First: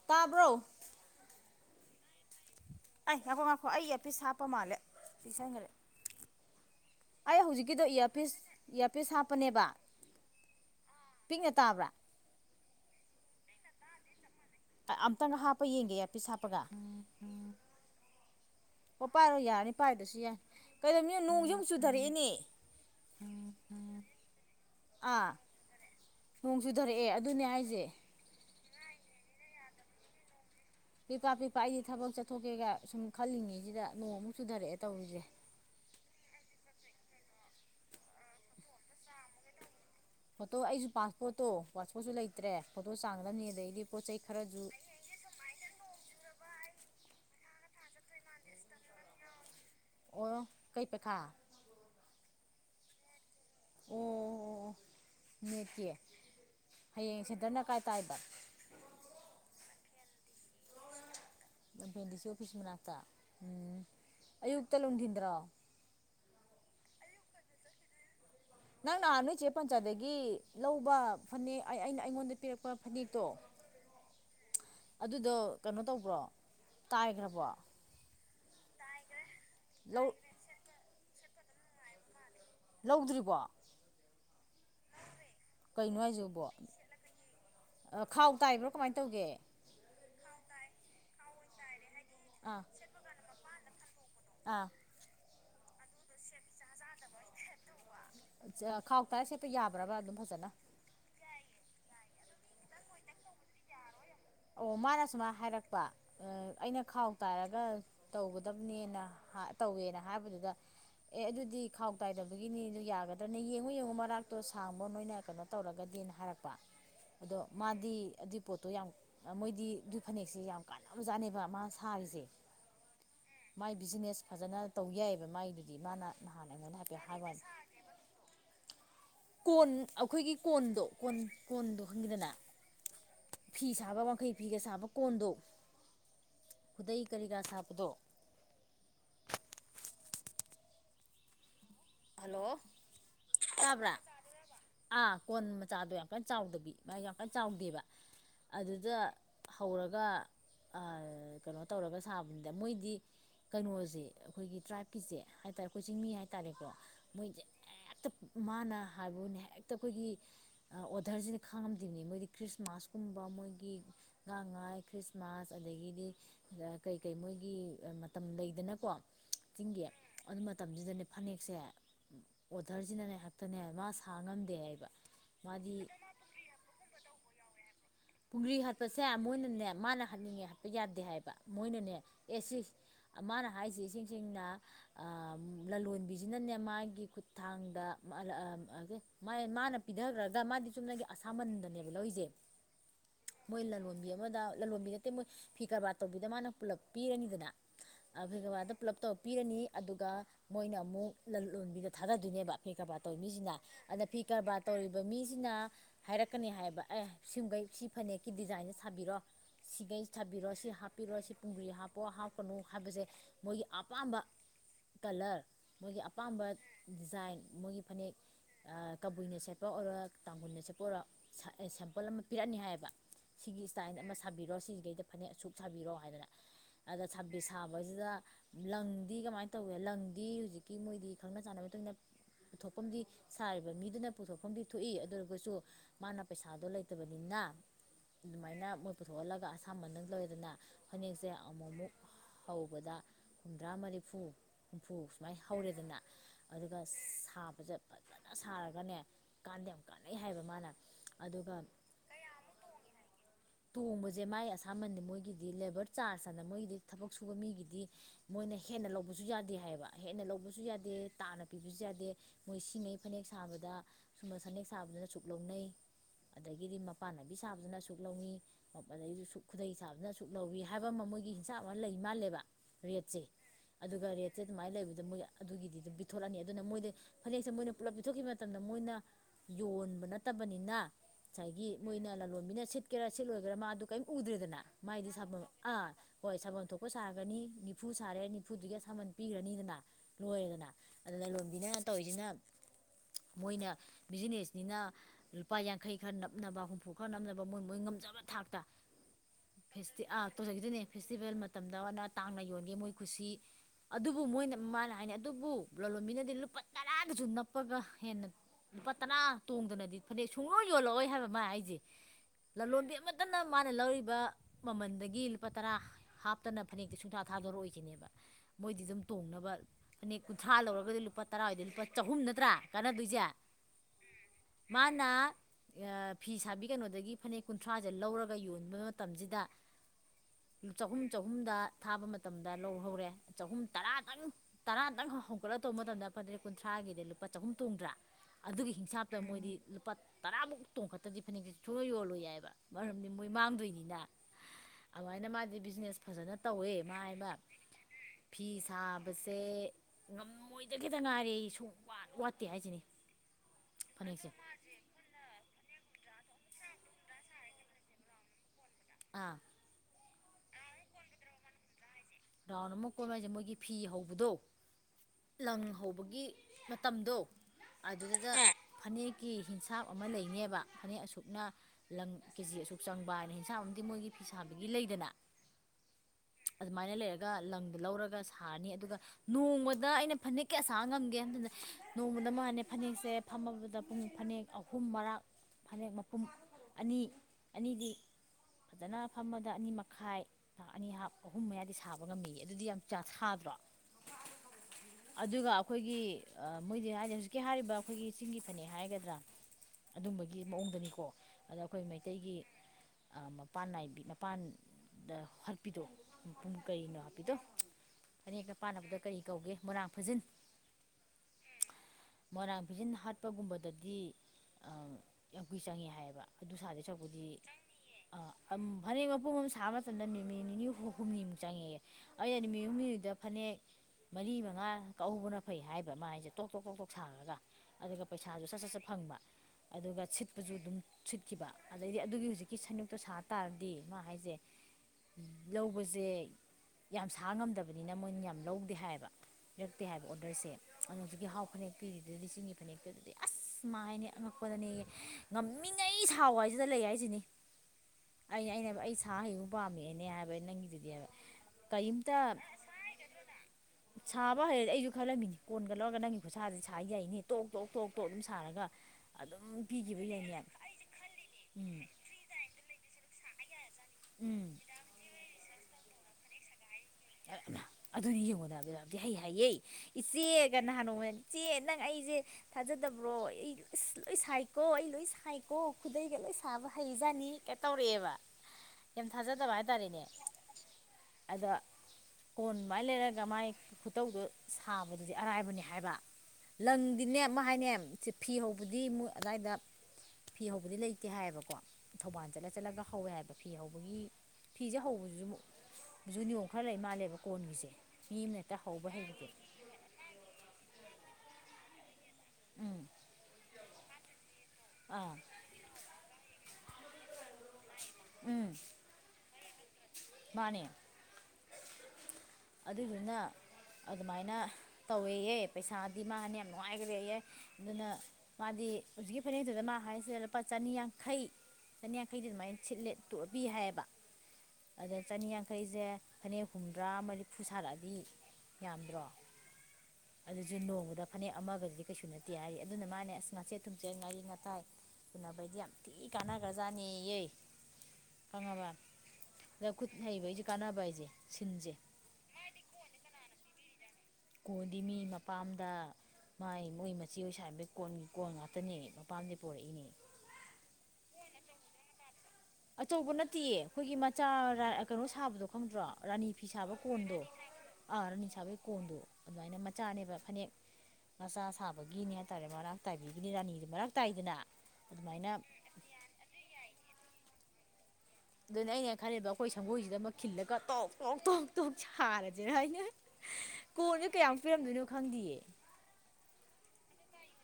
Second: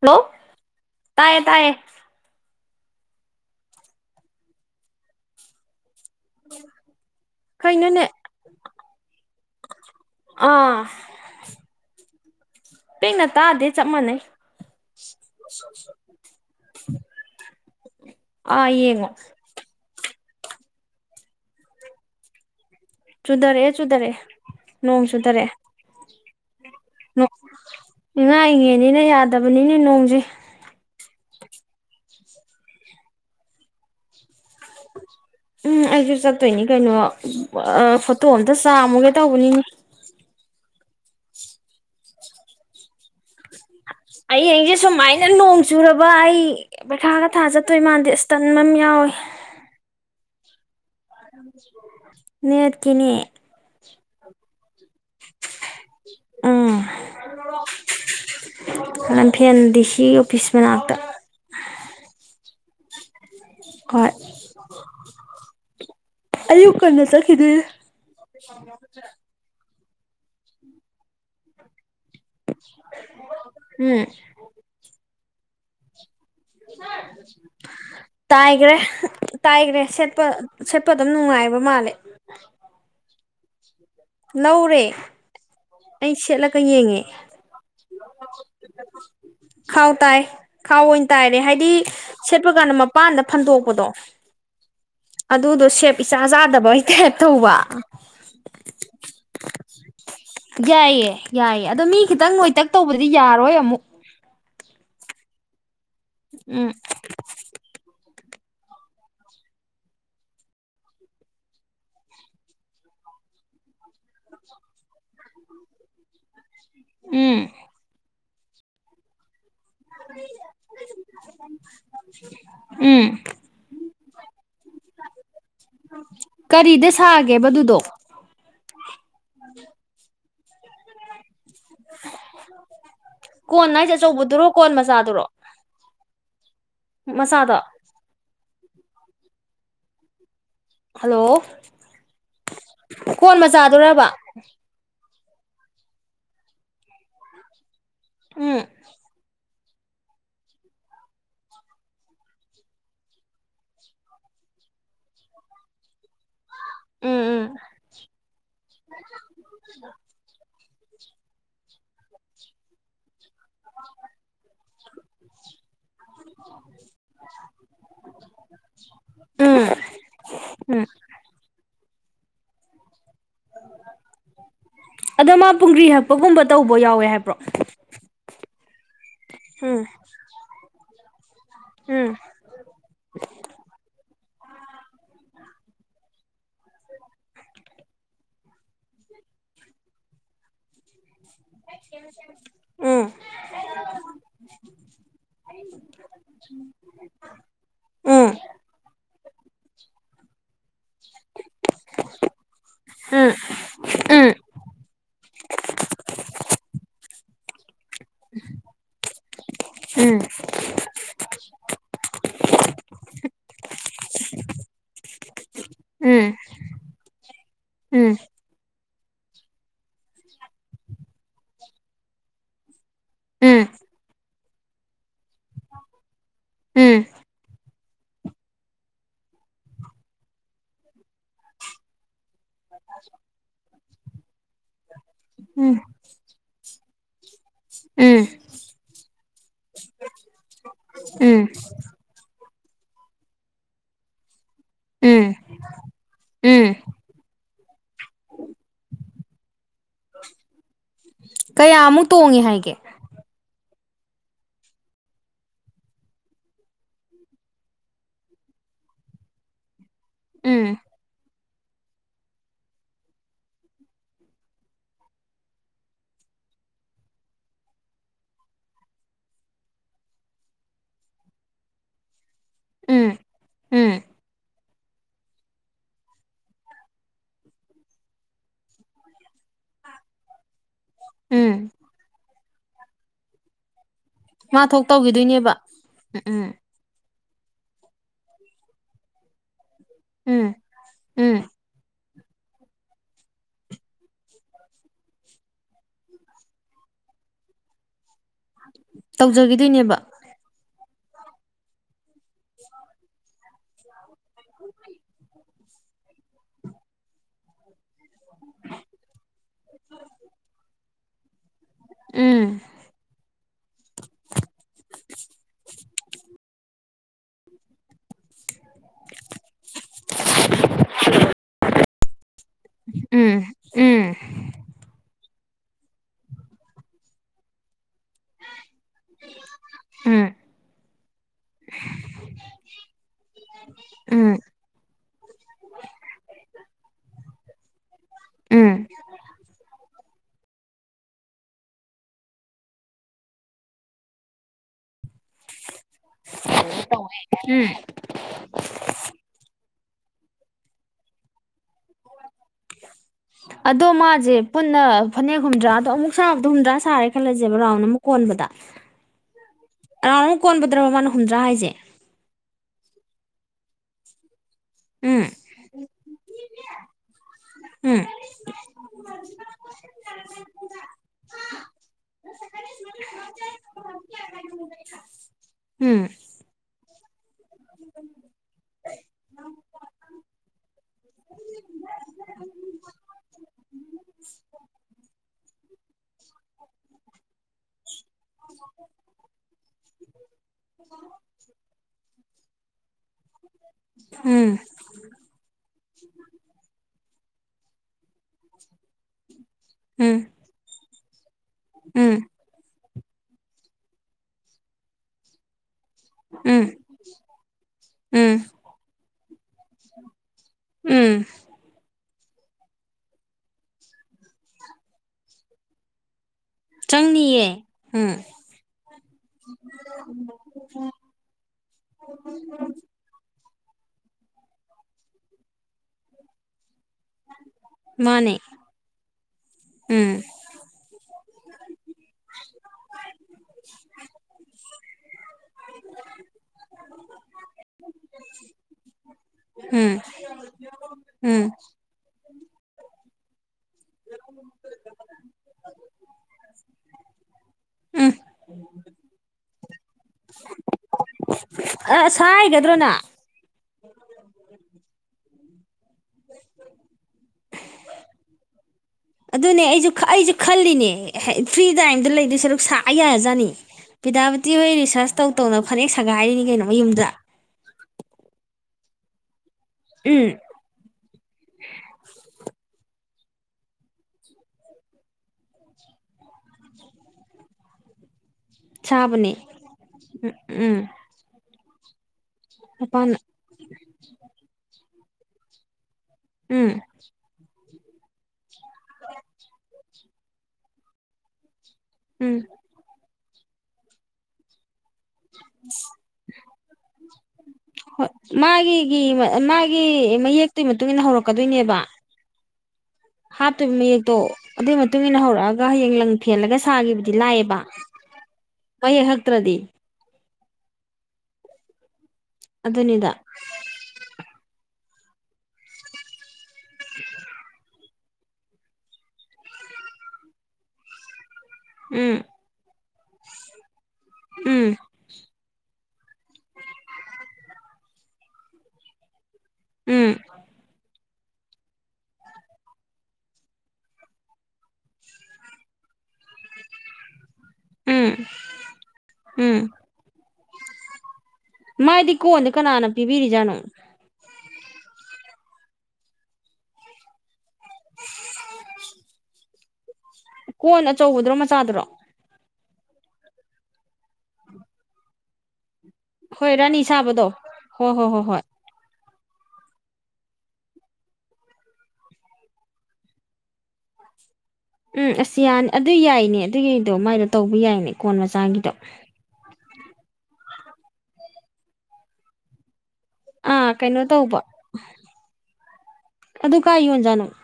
Hello ꯇꯥꯕ꯭ꯔꯣ ꯇꯥꯏꯌꯦ ꯇꯥꯏꯌꯦ ꯑꯩ ꯉꯥꯛꯈꯣ ꯉꯥꯛꯈꯣ ꯑꯩꯒꯤ ꯑꯄꯤꯤꯁ ꯍꯥꯞꯄ ꯃꯥꯜꯂꯦ ꯄꯤꯁꯟꯒꯠꯂꯦ ꯑꯩ ꯍꯧꯖꯤꯛꯀꯤꯗꯣ ꯀꯩꯅꯣꯅꯦ ꯏꯌꯥꯔ ꯏꯌꯥꯔꯄꯤꯤꯁ ꯍꯥꯞꯄꯅꯦꯕ ꯑꯥ ꯄꯤꯛꯅ ꯇꯥꯕ꯭ꯔꯥ ꯄꯦꯡꯅ ꯇꯥꯗꯦ ꯆꯞ ꯃꯥꯟꯅꯩ ꯑꯇꯪ ꯍꯥꯞꯄ ꯌꯦꯡꯒꯦ ꯑꯄꯤꯤꯁ ꯍꯥꯞꯄꯒ ꯑꯥ ꯑꯣ ꯌꯦꯡꯉꯣ ꯄꯥꯏꯔꯣ ꯌꯥꯔꯅꯤ ꯄꯥꯏꯗꯁꯨ ꯌꯥꯅꯤ ꯀꯩꯗꯧ ꯃꯤꯅ ꯅꯣꯡꯁꯨ ꯆꯨꯊꯔꯛꯏꯅꯦ ꯆꯨꯗꯔꯛꯑꯦ ꯆꯨꯗꯔꯛꯑꯦ ꯅꯣꯡ ꯑꯥ ꯆꯨꯊꯔꯛꯑꯦ ꯅꯣꯡ ꯆꯨꯊꯔꯛꯑꯦ ꯑꯗꯨꯅꯦ ꯍꯥꯏꯁꯦ ꯉꯉꯥꯡ ꯏꯉꯦꯅꯤꯅ ꯌꯥꯗꯕꯅꯤꯅꯦ ꯅꯣꯡꯁꯦ ꯄꯦꯄꯥ ꯄꯦꯄꯥ ꯑꯩꯗꯤ ꯊꯕꯛ ꯆꯠꯊꯣꯛꯀꯦꯒ ꯁꯨꯝ ꯈꯜꯂꯤꯉꯩꯁꯤꯗ ꯅꯣꯡꯃ ꯎꯝ ꯑꯩꯁꯨ ꯆꯠꯣꯏꯅꯤ ꯀꯩꯅꯣ ꯐꯣꯇꯣ ꯑꯝꯇ ꯆꯥꯝꯃꯨꯒꯦ ꯇꯧꯕꯅꯤꯅ ꯐꯣꯇꯣ ꯑꯩꯁꯨ ꯄꯥꯁꯄꯣꯠꯇꯣ ꯄꯥꯁꯄꯣꯔꯠꯁꯨ ꯂꯩꯇ꯭ꯔꯦ ꯐꯣꯇꯣ ꯆꯥꯡꯗꯅꯤ ꯑꯗꯩꯗꯤ ꯄꯣꯠ ꯆꯩ ꯈꯔꯁꯨ ꯑꯩꯡꯁꯦ ꯁꯨꯃꯥꯏꯅ ꯅꯣꯡ ꯆꯨꯔꯕ ꯑꯩ ꯄꯩꯈꯥ ꯈ ꯊꯥ ꯆꯠꯇꯣꯏ ꯃꯥꯥꯟꯗꯦ ꯏꯁꯇꯟ ꯑꯃ ꯌꯥꯎꯏꯤ ꯑꯣ ꯀꯩ ꯄꯩꯈꯥ ꯑꯣ ꯅꯠꯀꯤꯅꯦ ꯑꯣ ꯑꯣ ꯃꯦꯠꯇꯦ ꯎꯝ ꯍꯌꯦꯡ ꯁꯦꯟꯗꯅꯀꯥꯏ ꯇꯥꯏꯕ ꯕꯤꯁꯋꯅꯥꯊ ꯦꯟꯗꯤꯁꯤ ꯑꯣꯐꯤꯁ ꯃꯅꯥꯥꯛꯇ ꯍꯣꯏ ꯑꯌꯨꯛ ꯀꯟꯅ ꯆꯠꯈꯤꯗꯣꯏ ꯅꯪꯅ ꯅꯍꯥꯟ ꯅꯣꯏ ꯆꯦ ꯄꯟꯆꯥꯗꯒꯤ ꯂꯧꯕ ꯐꯅꯦꯛ ꯑꯩꯑꯩꯅ꯫ ꯑꯩꯉꯣꯟꯗ ꯄꯤꯔꯛꯄ ꯐꯅꯦꯛꯇꯣ ꯎꯝ ꯑꯗꯨꯗꯣ ꯀꯩꯅꯣ ꯇꯧꯕ꯭ꯔꯣ꯫ ꯇꯥꯏꯈ꯭ꯔꯕꯣ꯫ ꯈ꯭ꯔꯦ ꯇꯥꯏꯈ꯭ꯔꯦ ꯂꯧ ꯁꯦꯠꯄ ꯁꯦꯠꯄ ꯑꯗꯨꯝ ꯅꯨꯡꯉꯥꯏꯕ ꯃꯥꯂꯦ꯫ ꯂꯧꯗ꯭ꯔꯤꯕꯣ꯫ ꯂꯧꯔꯦ ꯀꯩꯅꯣ ꯑꯩ ꯍꯥꯏꯁꯤꯕꯣ ꯁꯦꯠꯂꯒ ꯌꯦꯡꯉꯦ꯫ ꯈꯥꯎ ꯇꯥꯏꯕ꯭ꯔꯣ ꯀꯃꯥꯏꯅ ꯇꯧꯒꯦ꯫ ꯈꯥꯎꯑꯣꯏ ꯇꯥꯏꯔꯦ ꯍꯥꯏꯗꯤ ꯁꯦꯠꯄ ꯑꯥ ꯀꯥꯟꯗ ꯃꯄꯥꯟꯗ ꯐꯟꯗꯣꯛꯄꯗꯣ꯫ ꯑꯥ ꯑꯗꯨꯗꯣ ꯁꯦꯞ ꯏꯆꯥ ꯆꯥꯗꯕꯩ ꯇꯥꯏꯞ ꯇꯧꯕ꯫ ꯈꯥꯎ ꯇꯥꯏ ꯁꯦꯠꯄ ꯌꯥꯕ꯭ꯔꯕ ꯑꯗꯨꯝ ꯐꯖꯅ꯫ ꯌꯥꯏꯌꯦ ꯌꯥꯏꯌꯦ ꯑꯗꯣ ꯃꯤ ꯈꯤꯇꯪ ꯅꯣꯏꯇꯛ ꯇꯧꯕꯗꯤ ꯌꯥꯔꯣꯏ ꯑꯃꯨꯛ꯫ ꯑꯣ ꯃꯥꯅ ꯁꯨꯃꯥꯏꯅ ꯍꯥꯏꯔꯛꯄ ꯎꯝ ꯑꯩꯅ ꯈꯥꯎ ꯇꯥꯔꯒ꯫ ꯇꯧꯒꯗꯕꯅꯦꯅ ꯇꯧꯋꯦꯅ ꯍꯥꯏꯕꯗꯨꯗ꯫ ꯑꯦ ꯑꯗꯨꯗꯤ ꯈꯥꯎ ꯇꯥꯏꯗꯕꯒꯤꯅꯤ ꯑꯗꯨ ꯌꯥꯒꯗ꯭ꯔꯅꯦ ꯌꯦꯡꯉꯨ ꯌꯦꯡꯉꯨ ꯃꯔꯥꯛꯇꯣ ꯁꯥꯡꯕ ꯅꯣꯏꯅ ꯀꯩꯅꯣ ꯇꯧꯔꯒꯗꯤꯅ ꯍꯥꯏꯔꯛꯄ꯫ ꯑꯗꯣ ꯎꯝ ꯃꯥꯗꯤ ꯑꯗꯨꯏ ꯄꯣꯠꯇꯣ ꯌꯥꯝ꯫ ꯃꯣꯏꯗꯤ ꯑꯗꯨꯏ ꯐꯅꯦꯛꯁꯦ ꯌꯥꯝ ꯀꯥꯟꯅꯕꯖꯥꯠꯅꯦꯕ ꯃꯥ ꯁꯥꯔꯤꯁꯦ꯫ ꯎꯝ ꯃꯥꯏ ꯕꯤꯖꯤꯅꯦꯁ ꯐꯖꯅ ꯇꯧ ꯌꯥꯏꯑꯦꯕ ꯃꯥꯏꯗꯨꯗꯤ ꯃꯥꯅ ꯅꯍꯥꯟ ꯑꯩꯉꯣꯟꯗ ꯀꯔꯤꯗ ꯍꯥꯏꯐꯦꯠ ꯍꯥꯏꯕꯋꯅꯤ꯫ ꯁꯥꯒꯦꯕ ꯑꯗꯨꯗꯣ ꯀꯣꯟ ꯑꯩꯈꯣꯏꯒꯤ꯫ ꯀꯣꯟꯗꯣ ꯀꯣꯟ ꯀꯣꯟꯗꯣ ꯈꯪꯈꯤꯗꯅ ꯀꯣꯟ ꯐꯤꯁꯥ꯫ ꯍꯥꯏꯁꯦ ꯑꯆꯧꯕꯗꯨꯔꯣ ꯀꯣꯟ ꯃꯆꯥꯗꯨꯔꯣ꯫ ꯈꯨꯗꯩ ꯀꯔꯤ ꯀꯔꯥ ꯃꯆꯥꯗꯣ ꯁꯥꯕꯗꯣ꯫ ꯍꯜꯂꯣ ꯍꯜꯂꯣ ꯀꯣꯟ ꯇꯥꯕ꯭ꯔꯥ ꯃꯆꯥꯗꯣꯔꯕ꯫ ꯑꯥ ꯀꯣꯟ ꯃꯆꯥꯗꯣ ꯌꯥꯝ ꯀꯟꯅ ꯆꯥꯎꯗꯕꯤ ꯃꯥ ꯌꯥꯝ ꯀꯟꯅ ꯆꯥꯎꯗꯦꯕ ꯎꯝ ꯑꯗꯨꯗ꯫ ꯍꯧꯔꯒ꯫ ꯀꯩꯅꯣ ꯇꯧꯔꯒ ꯁꯥꯕꯅꯤꯗ ꯃꯣꯏꯗꯤ ꯀꯩꯅꯣꯁꯦ ꯑꯩꯈꯣꯏꯒꯤ ꯇ꯭ꯔꯥꯏꯞꯀꯤꯁꯦ ꯍꯥꯏ꯫ ꯑꯩꯈꯣꯏ ꯆꯤꯡ ꯃꯤ ꯍꯥꯏꯇꯥꯔꯦꯀꯣ꯫ ꯎꯝ ꯃꯣꯏꯁꯦ ꯎꯝ ꯍꯦꯛꯇ ꯃꯥꯅ ꯍꯥꯏꯕꯕꯨꯅ ꯍꯦꯛꯇ ꯑꯩꯈꯣꯏꯒꯤ꯫ ꯑꯣꯗꯔꯁꯤꯅ ꯈꯪꯉꯝꯗꯦꯃꯤ ꯃꯣꯏꯗꯤ ꯈ꯭ꯔꯤꯁꯃꯥꯁꯀꯨꯝꯕ꯫ ꯃꯣꯏꯒꯤ ꯒꯥꯡ ꯉꯥꯏ ꯈ꯭ꯔꯤꯁꯃꯥꯁ ꯑꯗꯒꯤꯗꯤ ꯀꯩ ꯀꯩ ꯃꯣꯏꯒꯤ꯫ ꯃꯇꯝ ꯂꯩꯗꯅꯀꯣ ꯎꯝ ꯆꯤꯡꯒꯤ ꯑꯗꯨ ꯎꯝ ꯃꯇꯝꯁꯤꯗꯅꯦ ꯐꯅꯦꯛꯁꯦ꯫ ꯑꯣꯗꯔꯖꯤꯅꯅꯦ꯫ ꯑꯗꯣ ꯃꯥ ꯃꯥꯗꯤ ꯄꯨꯡꯒ꯭ꯔꯤ ꯍꯛꯄꯒꯨꯝꯕ ꯇꯧꯕ ꯌꯥꯎꯋꯦ ꯍꯥꯏꯕ꯭ꯔꯣ꯫ ꯄꯨꯡꯒ꯭ꯔꯤ ꯍꯥꯠꯄꯁꯦ ꯃꯣꯏꯅꯅꯦ ꯎꯝ ꯃꯥꯅ ꯍꯥꯠꯅꯤꯡꯉꯦ ꯍꯥꯠꯄ ꯌꯥꯗꯦ ꯍꯥꯏꯕ꯫ ꯃꯣꯏꯅꯅꯦ ꯎꯝ ꯑꯦ ꯁꯤ ꯃꯥꯅ ꯍꯥꯏꯁꯦ ꯁꯤ꯫ ꯁꯤꯡꯅ ꯂꯂꯣꯟꯕꯤꯁꯤꯅꯅꯦ ꯃꯥꯒꯤ ꯈꯨꯠꯊꯥꯡꯗ [unintelligible] ꯃꯥꯅ ꯃꯥꯅ ꯄꯤꯊꯈ꯭ꯔꯒ ꯃꯥꯗꯤ ꯆꯨꯝꯅꯒꯤ ꯑꯁꯥꯃꯟꯗꯅꯦꯕ ꯂꯧꯔꯤꯁꯦ꯫ ꯎꯝ ꯃꯣꯏ ꯂꯂꯣꯟꯕꯤ ꯑꯃꯗ ꯂꯂꯣꯟꯕꯤ ꯅꯠꯇꯦ ꯃꯣꯏ ꯐꯤ ꯀꯔꯕꯥꯔ ꯇꯧꯕꯤꯗ ꯃꯥꯅ ꯄꯨꯂꯞ ꯄꯤꯔꯅꯤꯗꯅ꯫ ꯎꯝ [unintelligible] ꯒꯋꯥꯗ ꯄꯨꯂꯞ ꯇꯧꯔ ꯄꯤꯔꯅꯤ ꯑꯗꯨꯒ ꯃꯣꯏꯅ꯫ ꯑꯃꯨꯛ ꯂꯂꯣꯟꯕꯤꯗ ꯊꯥꯗꯗꯣꯏꯅꯦꯕ ꯐꯤ ꯀꯔꯕꯥꯔ ꯇꯧꯔꯤ ꯃꯤꯁꯤꯅ ꯑꯗ ꯐꯤ ꯎꯝ ꯀꯔꯕꯥꯔ ꯇꯧꯔꯤꯕ ꯃꯤꯁꯤꯅ꯫ ꯍꯥꯏꯔꯛꯀꯅꯤ ꯍꯥꯏꯕ ꯑꯦ꯫ ꯁꯤꯡꯈꯩ ꯁꯤ ꯐꯅꯦꯛꯀꯤ ꯗꯤꯖꯥꯏꯟꯗ ꯁꯥꯕꯤꯔꯣ ꯁꯤꯈꯩ ꯎꯝ ꯁꯥꯕꯤꯔꯣ ꯁꯤ ꯍꯥꯞꯄꯤꯔꯣ ꯁꯤ ꯄꯨꯡꯒꯔꯤ ꯍꯥꯞ꯫ ꯍꯥꯞꯄꯣ ꯍꯥꯞꯀꯅꯨ ꯍꯥꯏꯕꯁꯦ ꯃꯣꯏꯒꯤ ꯑꯄꯥꯝꯕ ꯀꯂꯔ꯫ ꯃꯣꯏꯒꯤ ꯎꯝ ꯑꯄꯥꯝꯕ ꯗꯤꯖꯥꯏꯟ ꯃꯣꯏꯒꯤ ꯎꯝ ꯐꯅꯦꯛ ꯎꯝ ꯑꯥ꯫ ꯀꯕꯨꯏꯅ ꯁꯦꯠꯄ ꯑꯣꯏꯔꯣ ꯇꯥꯡꯈꯨꯜꯅ ꯁꯦꯠꯄ ꯑꯣꯏꯔꯣ ꯁꯦꯝꯄꯜ ꯑꯃ ꯄꯤꯔꯛꯅꯤ ꯍꯥꯏꯌꯦꯕ꯫ ꯎꯝ ꯎꯝ ꯁꯤꯒꯤ ꯎꯝ ꯏꯁꯇꯥꯏꯜ ꯑꯃ ꯁꯥꯕꯤꯔꯣ ꯁꯤꯈꯩꯗ ꯐꯅꯦꯛ ꯑꯁꯨꯛ ꯁꯥꯕꯤꯔꯣ ꯍꯥꯏꯗꯅ ꯑꯗꯁꯕꯤ ꯁꯥ꯫ ꯁꯤꯗꯩ ꯁꯤꯗ ꯂꯪꯗꯤ ꯀꯃꯥꯏꯅ ꯇꯧꯋꯦ ꯂꯪꯗꯤ ꯍꯧꯖꯤꯛꯀꯤ ꯃꯣꯏꯗꯤ ꯈꯪꯅ ꯆꯥꯟꯅꯕ ꯃꯇꯨꯡ ꯏꯟꯅ꯫ ꯄꯨꯊꯣꯛꯐꯝꯗꯤ ꯁꯥꯔꯤꯕ ꯃꯤꯗꯨꯅ ꯄꯨꯊꯣꯛꯐꯝꯗꯤ ꯊꯣꯛꯏ ꯑꯗꯨ ꯑꯣꯏꯔꯒꯁꯨ ꯃꯥꯅ ꯄꯩꯁꯥꯗꯣ ꯂꯩ꯫ ꯇꯕꯅꯤꯅ ꯑꯗꯨꯃꯥꯏꯅ ꯃꯣꯏ ꯄꯨꯊꯣꯛꯍꯜꯂꯒ ꯑꯁꯥꯃꯟꯗ ꯂꯧꯔꯦꯗꯅ ꯎꯝ ꯐꯅꯦꯛꯁꯦ ꯎꯝ ꯑꯃꯨꯛꯃꯨꯛ꯫ ꯍꯧꯕꯗ ꯍꯨꯝꯗ꯭ꯔꯥ ꯃꯔꯤꯐꯨ ꯍꯨꯝꯐꯨ ꯎꯝ ꯁꯨꯃꯥꯏꯅ ꯍꯧꯔꯦꯗꯅ ꯎꯝ ꯑꯗꯨꯒ꯫ ꯁꯥꯕꯁꯦ ꯐꯖꯅ ꯁꯥꯔꯒꯅꯦ ꯀꯥꯟꯗꯦꯝ ꯌꯥꯝ ꯀꯥꯟꯅꯩ ꯍꯥꯏꯕ ꯃꯥꯅ ꯑꯗꯨꯒ ꯇꯣꯡꯉꯤ ꯍꯥꯏꯒꯦ ꯇꯣꯡꯕꯁꯦ ꯃꯥꯥꯏ ꯑꯁꯥꯝꯕꯟꯗꯤ ꯃꯣꯏꯒꯤꯗꯤ ꯂꯦꯕꯔ ꯆꯥꯔꯖ ꯍꯅ ꯃꯣꯏꯒꯤꯗꯤ ꯊꯕꯛ ꯁꯨꯕ ꯃꯤꯒꯤꯗꯤ ꯃꯣꯏꯅ ꯍꯦꯟꯅ ꯂꯧꯕꯁꯨ ꯌꯥꯗꯦ ꯍꯥꯏꯕ ꯍꯦꯟꯅ ꯂꯧꯕꯁꯨ ꯎꯝ ꯌꯥꯗꯦ ꯇꯥꯅ ꯄꯤꯕꯁꯨ ꯌꯥꯗꯦ ꯃꯣꯏ ꯁꯤꯡꯉꯩ ꯐꯅꯦꯛ ꯁꯥꯕ ꯑꯗꯨꯗ ꯁꯨꯝꯕ ꯁꯅꯦꯛ ꯁꯥꯕꯗꯨꯅ ꯑꯁꯨꯛ ꯂꯧꯅꯩ ꯑꯗꯒꯤꯗꯤ ꯃꯄꯥꯟꯅꯕꯤ ꯁꯥꯕꯕꯁꯤꯅ ꯑꯁꯨꯛ ꯂꯧꯏꯤ ꯃꯄꯗꯩꯗꯨ ꯁꯨꯛ ꯈꯨꯗꯩ ꯆꯕꯅ ꯑꯨꯛ ꯂꯧꯋꯤ ꯍꯥꯏꯕ ꯑꯃ ꯃꯣꯏꯒꯤ ꯍꯤꯡꯁꯥꯡ ꯑꯃ ꯂꯩ ꯃꯥꯜꯂꯦꯕ ꯎꯝ ꯔꯦꯠꯁꯦ ꯎꯝ ꯑꯗꯨꯒ ꯔꯦꯠꯁꯦ ꯑꯗꯨꯃꯥꯏꯅ ꯂꯩꯕꯗ ꯃꯣꯏ ꯑꯗꯨꯒꯤꯗꯤ ꯑꯗꯨꯝ ꯄꯤꯊꯣꯔꯂꯛꯅꯤ ꯑꯗꯨ ꯑꯗꯨꯅ ꯃꯣꯏꯗ ꯐꯅꯦꯛꯁꯦ ꯃꯣꯏꯅ ꯄꯨꯂꯞ ꯄꯤꯊꯣꯛꯈꯤꯕ ꯃꯇꯝꯗ ꯃꯣꯏꯅ ꯌꯣꯟꯕ ꯅꯠꯇꯕꯅꯤꯅ ꯉꯥꯏ ꯎꯝ ꯗꯒꯤ ꯃꯣꯏꯅ ꯂꯂꯣꯟꯕꯤꯅ ꯁꯤꯠꯀꯦꯔ ꯁꯤꯠ ꯂꯣꯏꯒꯦꯔꯥ ꯃꯥ ꯑꯗꯨ ꯀꯔꯤꯝ ꯎꯗ꯭ꯔꯦꯗꯅ ꯃꯥ ꯊꯣꯛ ꯃꯥꯏꯗꯤ ꯁꯥ ꯇꯧꯈꯤꯗꯣꯏꯅꯦꯕ ꯑꯥ ꯍꯣꯏ ꯎꯝ ꯁꯥꯒꯝ ꯊꯣꯛꯄ ꯁꯥ ꯒꯅꯤ ꯅꯤꯐꯨ ꯁꯥꯔꯦ ꯅꯤꯐꯨꯗꯨꯒꯤ ꯁꯥꯃꯟ ꯄꯤꯈ꯭ꯔꯅꯤꯗꯅ ꯎꯝ ꯂꯣꯏꯔꯦꯗꯅ ꯑꯗꯨꯅ ꯎꯝ ꯂꯣꯟꯕꯤꯅ ꯇꯧꯔꯤꯁꯤꯅ ꯃꯣꯏꯅ ꯕꯤꯖꯤꯅꯦꯁꯅꯤꯅ ꯂꯨꯄꯥ ꯌꯥꯡꯈꯩ ꯈꯔ ꯅꯞꯅꯕ ꯍꯨꯝꯐꯨ ꯈꯔ ꯅꯞꯅꯕ ꯃꯣꯏ ꯃꯣꯏ ꯐꯖꯕ ꯊꯥꯛꯇ ꯇꯧꯖꯈꯤꯗꯣꯏꯅꯦꯕ ꯐꯦꯁꯇꯤ ꯇꯧꯖꯈꯤꯗꯨꯣꯏꯅꯦ ꯐꯦꯁꯇꯤꯚꯦꯜ ꯃꯇꯝꯗꯅ ꯇꯥꯡꯅ ꯌꯣꯟꯒꯦ ꯃꯣꯏ ꯈꯨꯁꯤ ꯑꯗꯨꯕꯨ ꯃꯣꯏꯅ ꯃꯥꯅ ꯍꯥꯏꯅ ꯑꯗꯨꯕꯨ ꯂꯂꯣꯟꯕꯤꯅꯗꯤ ꯂꯨꯄꯥ ꯇꯔꯥꯗꯁꯨ ꯅꯞꯄꯒ ꯍꯦꯟꯅ ꯂꯨꯄꯥ ꯇꯅꯥꯥ ꯇꯣꯡꯗꯅꯗꯤ ꯐꯅꯦꯛ ꯁꯨꯡꯂꯣ ꯌꯣꯜꯂꯛꯑꯣꯏ ꯍꯥꯏꯕ ꯃꯥ ꯑꯩꯁꯦ ꯎꯝ ꯂꯂꯣꯟꯕꯤ ꯑꯃꯠꯇꯅ ꯃꯥꯅ ꯂꯧꯔꯤꯕ ꯃꯃꯜꯗꯒꯤ ꯂꯨꯄꯥ ꯇꯔꯥ ꯍꯥꯞꯇꯅ ꯐꯅꯛꯇꯤ ꯁꯨꯡꯇꯥ ꯊꯥꯗꯣꯔꯛꯏꯈꯤꯅꯦꯕ ꯃꯣꯏꯗꯤ ꯑꯗꯨꯝ ꯇꯣꯡꯅꯕ ꯐꯅꯦꯛ ꯀꯨꯟꯊ꯭ꯔꯥ ꯂꯧꯔꯒꯗꯤ ꯂꯨꯄꯥ ꯇꯔꯥ ꯑꯣꯏꯗꯣꯏ ꯂꯨꯄꯥ ꯆꯍꯨꯝ ꯅꯠꯇ꯭ꯔꯥ ꯀꯥꯟꯅꯗꯣꯏꯁꯦ ꯎꯝ ꯎꯝ ꯃꯥꯅ ꯐꯤ ꯁꯥꯕꯤ ꯀꯩꯅꯣꯗꯒꯤ ꯐꯅꯦꯛ ꯀꯨꯟꯊ꯭ꯔꯥ ꯁ ꯂꯧꯔꯒ ꯌꯣꯟꯕ ꯃꯇꯝꯁꯤꯗ ꯎꯝ ꯆꯍꯨꯝ ꯆꯍꯨꯝꯗ ꯊꯥꯕ ꯃꯇꯝꯗ ꯂꯧ ꯍꯧꯔꯦ ꯆꯍꯨꯝ ꯇꯔꯥꯗꯪ ꯇꯔꯥꯗꯪ ꯍꯧ ꯍꯣꯡꯒꯠꯂ ꯇꯧꯕ ꯃꯇꯝꯗ ꯐꯇ꯭ꯔꯦꯠ ꯀꯨꯟꯊ꯭ꯔꯥꯒꯤꯗꯤ ꯂꯨꯄꯥ ꯆꯍꯨꯝ ꯇꯣꯡꯗ꯭ꯔꯥ ꯑꯗꯨꯒꯤ ꯎꯝ ꯍꯤꯡꯁꯥꯞꯇ ꯃꯣꯏꯗꯤ ꯂꯨꯄꯥ ꯇꯔꯥꯃꯨꯛ ꯇꯣꯡꯈꯠꯇ꯭ꯔꯗꯤ ꯐꯅꯦꯛꯁ ꯁꯨꯡ ꯌꯣꯜꯂꯣꯏ ꯌꯥꯕ ꯃꯔꯝꯗꯤ ꯃꯣꯏ ꯃꯥꯡꯗꯣꯏꯅꯤꯅ ꯑꯗꯨꯃꯥꯏꯅ ꯃꯥꯗꯤ ꯕꯤꯖꯤꯅꯦꯁ ꯐꯖꯅ ꯇꯧꯋꯦ ꯃꯥꯏ ꯑꯃ ꯎꯝ ꯐꯤ ꯁꯥꯕꯁꯦ ꯉꯝꯃꯉꯣꯏꯗꯒꯤꯦꯇ ꯅꯥꯔꯦ ꯑꯩ ꯁꯨꯡ ꯋꯥꯠ ꯋꯥꯠꯇꯦ ꯍꯥꯏꯁꯤꯅꯤ ꯑꯗꯣ ꯐꯅꯦꯛꯁꯦ ꯃꯥꯁꯦ ꯄꯨꯟꯅ ꯐꯅꯦꯛ ꯍꯨꯝꯗ꯭ꯔꯥ ꯑꯗꯣ ꯑꯃꯨꯛ ꯁꯥꯕꯗꯣ ꯍꯨꯝꯗ꯭ꯔꯥ ꯁꯥꯔꯦ ꯈꯜꯂꯁꯦꯕ ꯔꯥꯎꯟ ꯑꯃ ꯀꯣꯟꯕꯗ ꯑꯥ ꯔꯔꯥꯎꯟ ꯑꯃꯨꯛ ꯀꯣꯟꯕꯗ꯭ꯔꯕ ꯃꯥꯅ ꯍꯨꯝꯗ꯭ꯔꯥ ꯍꯥꯏꯁꯦ ꯔꯥꯎꯟ ꯑꯃ ꯀꯣꯏ ꯍꯥꯏ ꯍꯥꯏꯁꯦ ꯃꯣꯏꯒꯤ ꯐꯤ ꯍꯧꯕꯗꯣ ꯎꯝ ꯂꯪ ꯍꯧꯕꯒꯤ ꯃꯇꯝꯗꯣ ꯎꯝ ꯑꯗꯨꯗꯨꯗ ꯐꯅꯦꯛ ꯀꯤ ꯍꯤꯡꯁꯥꯞ ꯑꯃ ꯂꯩꯅꯦꯕ ꯐꯅꯦꯛ ꯑꯁꯨꯛꯅ ꯂꯪ ꯀꯦꯖꯤ ꯑꯁꯨꯛ ꯆꯪꯕ ꯍꯥꯏꯅ ꯍꯤꯡꯁꯥꯞ ꯑꯃꯗꯤꯝ ꯃꯣꯏꯒꯤ ꯐ ꯁꯥꯕꯤꯒꯤ ꯂꯩꯗꯅ ꯎꯝ ꯑꯗꯨꯃꯥꯏꯅ ꯂꯩꯔꯒ ꯪꯗ ꯂꯧꯔꯒ ꯁꯥꯔꯅꯤ ꯑꯗꯨꯒꯣꯡꯃꯗ ꯑꯩꯅ ꯐꯅꯦꯛ ꯀꯌꯥ ꯁꯥꯕ ꯉꯝꯒꯦ ꯍꯥꯏ ꯗ ꯃꯥꯦ ꯐꯅꯦꯛꯁꯦ ꯐꯝꯃꯕꯗ ꯄꯨꯡ ꯐꯅꯦꯛ ꯑꯍꯨꯝ ꯃꯔꯥꯛ ꯐꯅꯦꯛ ꯃꯄꯨꯝ ꯑꯅꯤ ꯑꯅꯤꯗꯤ ꯐꯖꯅ ꯐꯝꯃꯗ ꯑꯅꯤ ꯃꯈꯥꯏ ꯑꯅꯤ ꯍꯥꯞ ꯑꯍꯨꯝ ꯃꯌꯥꯗꯤ ꯁꯥꯕ ꯐꯕ ꯉꯝꯃꯤꯌꯦ ꯑꯗꯨꯗꯤ ꯌꯥꯝ ꯆꯥꯊꯥꯗ꯭ꯔꯣ ꯎꯝ ꯑꯗꯨꯒ ꯑꯩꯈꯣꯏꯒꯤ ꯃꯣꯏꯗꯤ ꯍꯥꯏꯗꯤ ꯍꯧꯖꯤꯛꯀꯤ ꯍꯥꯏꯔꯤꯕ ꯑꯩꯈꯣꯏꯒꯤ ꯆꯤꯡꯒꯤ ꯐꯅꯦꯛ ꯍꯥꯏꯒꯗ꯭ꯔꯥ ꯎꯝ ꯑꯗꯨꯝꯕꯒꯤ ꯃꯑꯣꯡꯗꯅꯤꯀꯣ ꯑꯗ ꯑꯩꯈꯣꯏ ꯃꯩꯇꯩꯒꯤ ꯃꯄꯥꯟ ꯅꯥꯏꯕꯤ ꯃꯄꯥꯟꯗ ꯍꯠꯄꯤꯗꯣꯨꯡ ꯎꯝ ꯎꯝ ꯀꯔꯤꯅꯣ ꯍꯥꯞꯄꯤꯗꯣ ꯎꯝ ꯐꯅꯦꯛꯛꯇ ꯄꯥꯟꯅꯕꯗ ꯀꯔꯤ ꯀꯧꯒꯦ ꯃꯣꯏꯨꯔꯥꯡ ꯐꯖꯤꯟ ꯎꯝ ꯃꯣꯏꯔꯥꯡ ꯐꯤꯖꯤꯟ ꯍꯥꯠꯄꯒꯨꯝꯕꯗꯗꯤ ꯌꯥꯝꯨꯏ ꯆꯪꯉꯦ ꯍꯥꯏꯌꯦꯕ ꯑꯗꯨ ꯁꯥꯗꯩ ꯆꯛꯄꯨꯗꯤ ꯆꯪꯅꯤꯌꯦ ꯎꯝ ꯑ ꯐꯅꯦꯛ ꯃꯄꯨꯝ ꯑꯃ ꯁꯥꯕ ꯃꯇꯝꯗ ꯅꯨꯃꯤꯠ ꯅꯤꯅꯤ ꯍ ꯍꯨꯝꯅꯤꯃꯨ ꯆꯪꯉꯛꯑꯦ ꯑꯩꯅ ꯅꯨꯃꯤꯠꯨꯝ ꯃꯤꯗꯨꯗ ꯐꯅꯦꯛ ꯃꯔꯤ ꯃꯉꯥ ꯀꯛꯧꯕꯅ ꯐꯩ ꯍꯥꯏꯕ ꯃꯥꯥꯏꯁꯦ ꯇꯣꯛ ꯇꯣꯛ ꯇꯣꯛ ꯇꯣꯛ ꯁꯥꯥꯡꯉꯒ ꯑꯗꯨꯒ ꯃꯥꯅꯦ ꯄꯩꯁꯥꯁꯨ ꯁꯠ ꯁꯠ ꯁꯠ ꯐꯪꯕ ꯑꯗꯨꯒ ꯎꯝ ꯁꯤꯠꯄꯁꯨ ꯑꯗꯨꯝ ꯁꯤꯠꯈꯤꯕ ꯑꯗꯩꯗꯤ ꯑꯗꯨꯒꯤ ꯍꯧꯖꯤꯛꯀꯤ ꯁꯟꯌꯨꯛꯇ ꯁꯥꯇꯥꯥꯔꯗꯤ ꯃꯥ ꯍꯥꯏꯁꯦ ꯂꯧꯕꯁꯦ ꯌꯥꯝ ꯁꯥ ꯉꯝꯗꯕꯅꯤꯅ ꯃꯣꯏꯅ ꯌꯥꯝ ꯂꯧꯗꯦ ꯍꯥꯏꯌꯦꯕ ꯂꯩꯔꯛꯇꯦ ꯎꯝ ꯍꯥꯏꯕ ꯑꯣꯔꯗꯔꯁꯦ ꯑꯅꯣ ꯍꯧꯖꯤꯛꯀꯤ ꯍꯥꯎ ꯎꯝ ꯐꯅꯦꯛ ꯄꯤꯔꯤꯗꯨꯗꯤ ꯂꯤ ꯆꯤꯡꯒꯤ ꯐꯅꯦꯛ ꯄꯤꯕꯗꯤ ꯑꯁ ꯈꯣꯏꯃꯥ ꯍꯥꯏꯅꯦ ꯑꯉꯛꯄꯗꯅꯦ ꯉꯝꯃꯤꯉꯩ ꯁꯥꯎ ꯍꯥꯏꯁꯤꯗ ꯂꯩ ꯍꯥꯏꯁꯤꯅꯤ ꯎꯝ ꯑꯩꯅ ꯑꯩꯅ ꯑꯩ ꯁꯥ ꯍꯩꯕ ꯄꯥꯝꯃꯛ ꯑꯦꯅꯦ ꯍꯥꯏꯕ ꯅꯪꯒꯤꯗꯨꯗꯤꯕ ꯀꯔꯤꯝꯇ ꯑꯁ ꯍꯥꯏꯒꯗ꯭ꯔꯣ ꯅꯪ ꯁꯥꯕ ꯍꯩꯔꯗꯤ ꯑꯩꯁꯨ ꯈꯜꯂꯝꯃꯤꯅꯤ ꯀꯣꯟ ꯂꯧꯔꯒ ꯅꯪꯒꯤ ꯈꯨꯠꯁꯥꯁꯤꯗꯤ ꯁꯥ ꯌꯩꯅꯤ ꯇꯣꯛ ꯇꯣꯛ ꯇꯣꯛ ꯇꯣꯛ ꯑꯗꯨꯝ ꯁꯥꯔꯒ ꯑꯗꯨꯝ ꯄꯤꯈꯤꯕ ꯂꯩꯩꯅꯦ [unintelligible] ꯅꯦ ꯐ꯭ꯔꯤ ꯇꯥꯏꯝꯗ ꯂꯩꯗꯨꯏ ꯁꯔꯨꯛ ꯁꯥ ꯌꯥꯖꯥꯅꯤ ꯎꯝ ꯄꯤꯗꯥꯕꯇꯤ ꯍꯣꯏ ꯔꯤꯁꯥꯔꯁ ꯇꯧ ꯇꯧꯅ ꯐꯅꯦꯛ ꯁꯪꯒꯥꯏꯔꯤꯅꯤ ꯀꯩꯅꯣ ꯃꯌꯨꯝꯗ ꯑ ꯑꯩꯃꯥ ꯑꯗꯨꯅꯤ ꯌꯦꯡꯉꯨꯗꯕ ꯄꯤꯗꯥꯕꯇꯤ ꯍꯩ ꯍꯥꯏꯌꯦ ꯎꯝ ꯏꯆꯦꯒ ꯅꯍꯥꯟꯅꯣꯡꯃ ꯏꯆꯦ ꯅꯪ ꯑꯩꯁꯦ ꯊꯥꯖꯗꯕ꯭ꯔꯣ ꯑꯩ ꯏꯁ ꯂꯣꯏ ꯁꯥꯏꯀꯣ ꯑꯩ ꯂꯣꯏ ꯁꯥꯏꯀꯣ ꯈꯨꯗꯩꯒ ꯂꯣꯏ ꯁꯥꯕ ꯍꯩꯖꯥꯅꯤ ꯀ ꯇꯧꯔꯛꯑꯦꯕ ꯌꯥꯝ ꯁꯥꯕꯅꯦ ꯊꯥꯖꯗꯕ ꯍꯥꯏꯇꯥꯔꯦꯅꯦ ꯎꯝ ꯑꯗꯣ ꯀꯣꯟ ꯃꯥꯏ ꯃꯄꯥꯟꯅ ꯂꯩꯔꯒ ꯃꯥꯥꯏ ꯈꯨꯇꯧꯗꯣ ꯁꯥꯕꯗꯨꯗꯤ ꯑꯔꯥꯏꯕꯅꯤ ꯍꯥꯏꯕ ꯎꯝ ꯂꯪꯗꯤꯅꯦ ꯃꯥ ꯍꯥꯏꯅꯦ ꯐꯤ ꯍꯧꯕꯗꯤ ꯃꯣꯏ ꯑꯗ꯭ꯋꯥꯏꯗ ꯐꯤ ꯍꯧꯕꯗꯤ ꯂꯩꯇꯦ ꯍꯥꯏꯌꯦꯕꯀꯣ ꯊꯧꯕꯥꯜ ꯎꯝ ꯆꯠꯂ ꯆꯠꯂꯒ ꯍꯧꯋꯦ ꯍꯥꯏꯕ ꯐꯤ ꯍꯧꯕꯒꯤ ꯐꯤꯁꯦ ꯍꯧꯕ [unintelligible] ꯍꯣꯏ ꯍꯧꯕ ꯃꯥꯒꯤ ꯍꯩꯕꯗꯤ ꯃꯥꯒꯤ ꯃꯌꯦꯛꯇꯨꯒꯤ ꯃꯇꯨꯡ ꯏꯟ ꯍꯧꯔꯛꯀꯗꯣꯏꯅꯦꯕ ꯍꯥꯞꯇꯣꯏꯕ ꯃꯌꯦꯛꯇꯣ ꯑꯗꯨꯏ ꯑꯥ ꯃꯇꯨꯡꯏꯟꯅ ꯍꯧꯔꯛꯑꯒ ꯍꯌꯦꯡ ꯂꯪ ꯐꯦꯜꯂꯒ ꯁꯥꯥꯒꯤꯕꯗꯤ ꯂꯥꯏꯑꯦꯕ ꯎꯝ ꯃꯌꯦꯛ ꯍꯛꯇ꯭ꯔꯗꯤ ꯃꯥꯅꯦ ꯑꯗꯨꯅꯤꯗ ꯑꯗꯨꯏꯗꯨꯅ ꯑꯗꯨꯃꯥꯏꯅ ꯇꯧꯋꯦꯌꯦ ꯄꯩꯁꯥꯗꯤ ꯃꯥ ꯍꯥꯏꯅꯦ ꯌꯥꯝ ꯅꯨꯡꯉꯥꯏ ꯂꯨꯒ꯭ꯔꯦꯌꯦ ꯑꯗꯨꯅ ꯃꯥꯗꯤ ꯍꯧꯖꯤꯛꯀꯤ ꯐꯅꯦꯛ ꯑꯗꯨꯗ ꯃꯥ ꯍꯥꯏꯁꯦ ꯂꯨꯄꯥ ꯆꯅꯤ ꯌꯥꯡꯈꯩ ꯎꯝ ꯆꯅꯤꯌꯥꯡꯈꯩꯗꯤ ꯑꯗꯨꯃꯥꯏꯅ ꯁꯤꯠꯂꯦ ꯇꯣꯛ ꯑꯄꯤ ꯍꯥꯏꯌꯦꯕ ꯎꯝ ꯑꯗ ꯆꯅꯤꯌꯥꯡ ꯈꯩꯖꯦ ꯐꯅꯦꯛ ꯍꯨꯝꯗ꯭ꯔꯥ ꯃꯔꯤꯐꯨ ꯁꯥꯔꯛꯑꯗꯤ ꯌꯥꯝꯗ꯭ꯔꯣ ꯎꯝ ꯑꯗꯨꯖꯨ ꯅꯣꯡꯃꯗ ꯐꯅꯦꯛ ꯑꯃꯒꯗꯨꯗꯤ ꯀꯩꯁꯨ ꯅꯠꯇꯦ ꯍꯥꯏꯌꯦ ꯑꯗꯨꯅ ꯃꯥꯅꯦ ꯑꯁ ꯉꯥ ꯆꯦꯠ ꯊꯨꯝꯆꯦꯠ ꯉꯥꯔꯤ ꯉꯥꯇꯥꯏ ꯎꯅꯕꯩꯗꯤ ꯌꯥꯝ ꯊꯤ ꯀꯥꯟꯅ ꯒ꯭ꯔꯥꯖꯥꯠ ꯅꯦꯌꯦ ꯎꯝ ꯈꯪꯉꯕ ꯑꯗ ꯈꯨꯠ ꯍꯩꯕ ꯁꯨ ꯀꯥꯟꯅꯕ ꯍꯥꯏꯁꯦ ꯁꯤꯟꯁꯦ ꯃꯏꯗꯤ ꯀꯣꯟꯗꯣ ꯀꯅꯥꯅ ꯄꯤꯕꯤꯔꯤ ꯖꯥꯠꯅꯣ ꯀꯣꯟꯗꯤ ꯃꯤ ꯃꯄꯥꯝꯗ ꯃꯥꯏ ꯃꯣꯏ ꯃꯆꯦ ꯑꯣꯏ ꯁꯥꯏꯝꯕꯩ ꯀꯣꯟꯒꯤ ꯀꯣꯟ ꯉꯥꯛꯇꯅꯦ ꯃꯄꯥꯝꯗꯩ ꯄꯣꯔꯛꯏꯅꯦ ꯀꯣꯟ ꯑꯆꯧꯕꯗꯨꯔꯣ ꯃꯆꯥꯗꯨꯔꯣ ꯑꯆꯧꯕ ꯅꯠꯇꯤꯌꯦ ꯑꯩꯈꯣꯏꯒꯤ ꯃꯆꯥ ꯀꯩꯅꯣ ꯁꯥꯕꯗꯣ ꯈꯪꯗ꯭ꯔꯣ ꯔꯥꯅꯤ ꯐꯤ ꯍꯣꯏ ꯁꯥꯕ ꯔꯥꯅꯤ ꯀꯣꯟꯗꯣ ꯁꯥꯕꯗꯣ ꯍꯣꯏ ꯑꯥ ꯍꯣꯏ ꯍꯣꯏ ꯔꯥꯅꯤ ꯍꯣꯏ ꯁꯥꯕꯒꯤ ꯀꯣꯟꯗꯣ ꯑꯗꯨꯃꯥꯏꯅ ꯃꯆꯥꯅꯦꯕ ꯐꯅꯦꯛ ꯃꯆꯥ ꯁꯥꯕꯒꯤꯅꯤ ꯍꯥꯏꯇꯥꯔꯦ ꯃꯔꯥꯛ ꯇꯥꯏꯕꯤꯒꯤꯅꯤ ꯔꯥꯅꯤꯗꯤ ꯃꯔꯛ ꯇꯥꯏꯗꯅ ꯎꯝ ꯑꯗꯨꯃꯥꯏꯅ ꯑꯁ ꯌꯥꯅꯤ ꯑꯗꯨ ꯌꯥꯏꯅꯦ ꯑꯗꯨꯒꯤꯗꯣ ꯃꯥꯏꯗꯣ ꯇꯧꯕ ꯌꯥꯏꯅꯦ ꯀꯣꯟ ꯃꯆꯥꯒꯤꯗꯣ ꯁꯒꯣꯏꯁꯤꯗ ꯑꯃꯛ ꯈꯤꯜꯂꯒ ꯇꯣꯛ ꯇꯣꯛ ꯇꯣꯛ ꯇꯣꯛ ꯁꯥꯔꯁꯔꯦ ꯍꯥꯏꯅ ꯑꯥ ꯀꯩꯅꯣ ꯇꯧꯕ ꯈꯪꯗꯤꯌꯦ ꯑꯗꯨ ꯀꯥꯏ ꯌꯣꯟꯖꯥꯠꯅꯣ [inaudible]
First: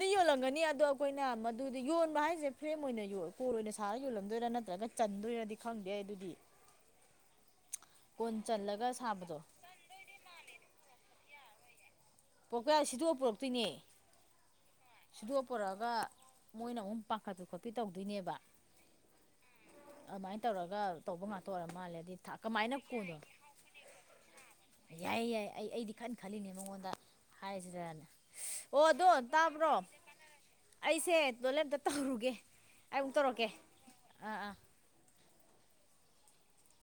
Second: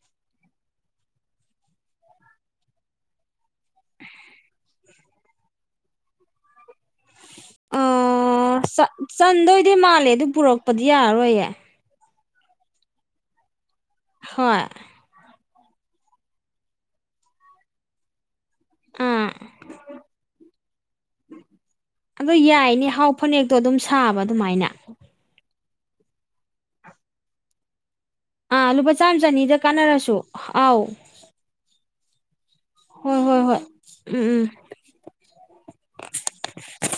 [unintelligible] ꯌꯣꯜꯂꯝꯒꯅꯤ ꯑꯗꯣ ꯑꯈꯣꯏꯅ ꯃꯗꯨꯗꯤ ꯌꯣꯟꯕ ꯍꯥꯏꯁꯦ ꯐ꯭ꯔꯦꯝ ꯑꯣꯏꯅ ꯌꯣꯜ ꯀꯣꯟ ꯑꯣꯏꯅ ꯁꯥꯔꯒ ꯌꯣꯜꯂꯝꯗꯣꯏꯔꯥ ꯅꯠꯇ꯭ꯔꯒ ꯆꯟꯗꯣꯏꯔꯗꯤ ꯈꯪꯗꯦ ꯑꯗꯨꯗꯤ ꯀꯣꯟ ꯑ ꯆꯜꯂꯒ ꯁꯥꯕꯗꯣ ꯆꯟꯗꯣꯏꯗꯣꯏꯗꯤ ꯃꯥꯜꯂꯦ ꯑꯗꯨ ꯄꯨꯔꯛꯄꯗꯤ ꯌꯥꯔꯔꯣꯏꯌꯦ ꯄꯣꯔꯛꯄ ꯁꯤꯗꯣꯛ ꯑ ꯄꯨꯣꯔꯛꯇꯣꯏꯅꯦ ꯍꯣꯏ ꯗꯨ ꯑ ꯄꯨꯔꯛꯑꯒ ꯃꯣꯏꯅ ꯑꯃꯨꯛ ꯄꯥꯡꯈꯠꯄꯤ ꯈꯣꯠꯄꯤ ꯇꯧꯗꯣꯏꯅꯦꯕ ꯑꯥ ꯑꯃꯥꯏ ꯇꯧꯔꯒ ꯇꯧꯕ ꯉꯥꯛꯇ ꯑꯣꯏꯔ ꯃꯥꯜꯂꯦ ꯍꯥꯏꯗꯤ ꯑꯗꯣ ꯀꯃꯥꯏꯅ ꯌꯥꯏꯅꯦ ꯍꯥꯎ ꯀꯣꯟꯅꯣ ꯐꯅꯦꯛꯇꯣ ꯑꯗꯨꯝ ꯁꯥꯕ ꯑꯗꯨꯃꯥꯏꯅ ꯌꯥꯏꯌꯦ ꯌꯥꯏ ꯑꯩ ꯑꯩꯗꯤ ꯈꯟ ꯈꯜꯂꯤꯅꯦ ꯃꯉꯣꯟꯗ ꯍꯥꯏꯔꯁꯤꯔꯅ ꯑꯥ ꯂꯨꯄꯥ ꯆꯥꯝ ꯆꯅꯤꯗ ꯀꯥꯟꯅꯔꯁꯨ ꯑꯥꯎ ꯑꯩꯁꯦ ꯇꯣꯏꯂꯦꯠ ꯑꯝꯇ ꯇꯧꯔꯨꯒꯦ ꯑꯩꯃꯨꯛ ꯍꯣꯏ ꯍꯣꯏ ꯇꯧꯔꯛꯀꯦ ꯍꯣꯏ ꯎꯝ ꯑ ꯎꯝ ꯑ [inaudible]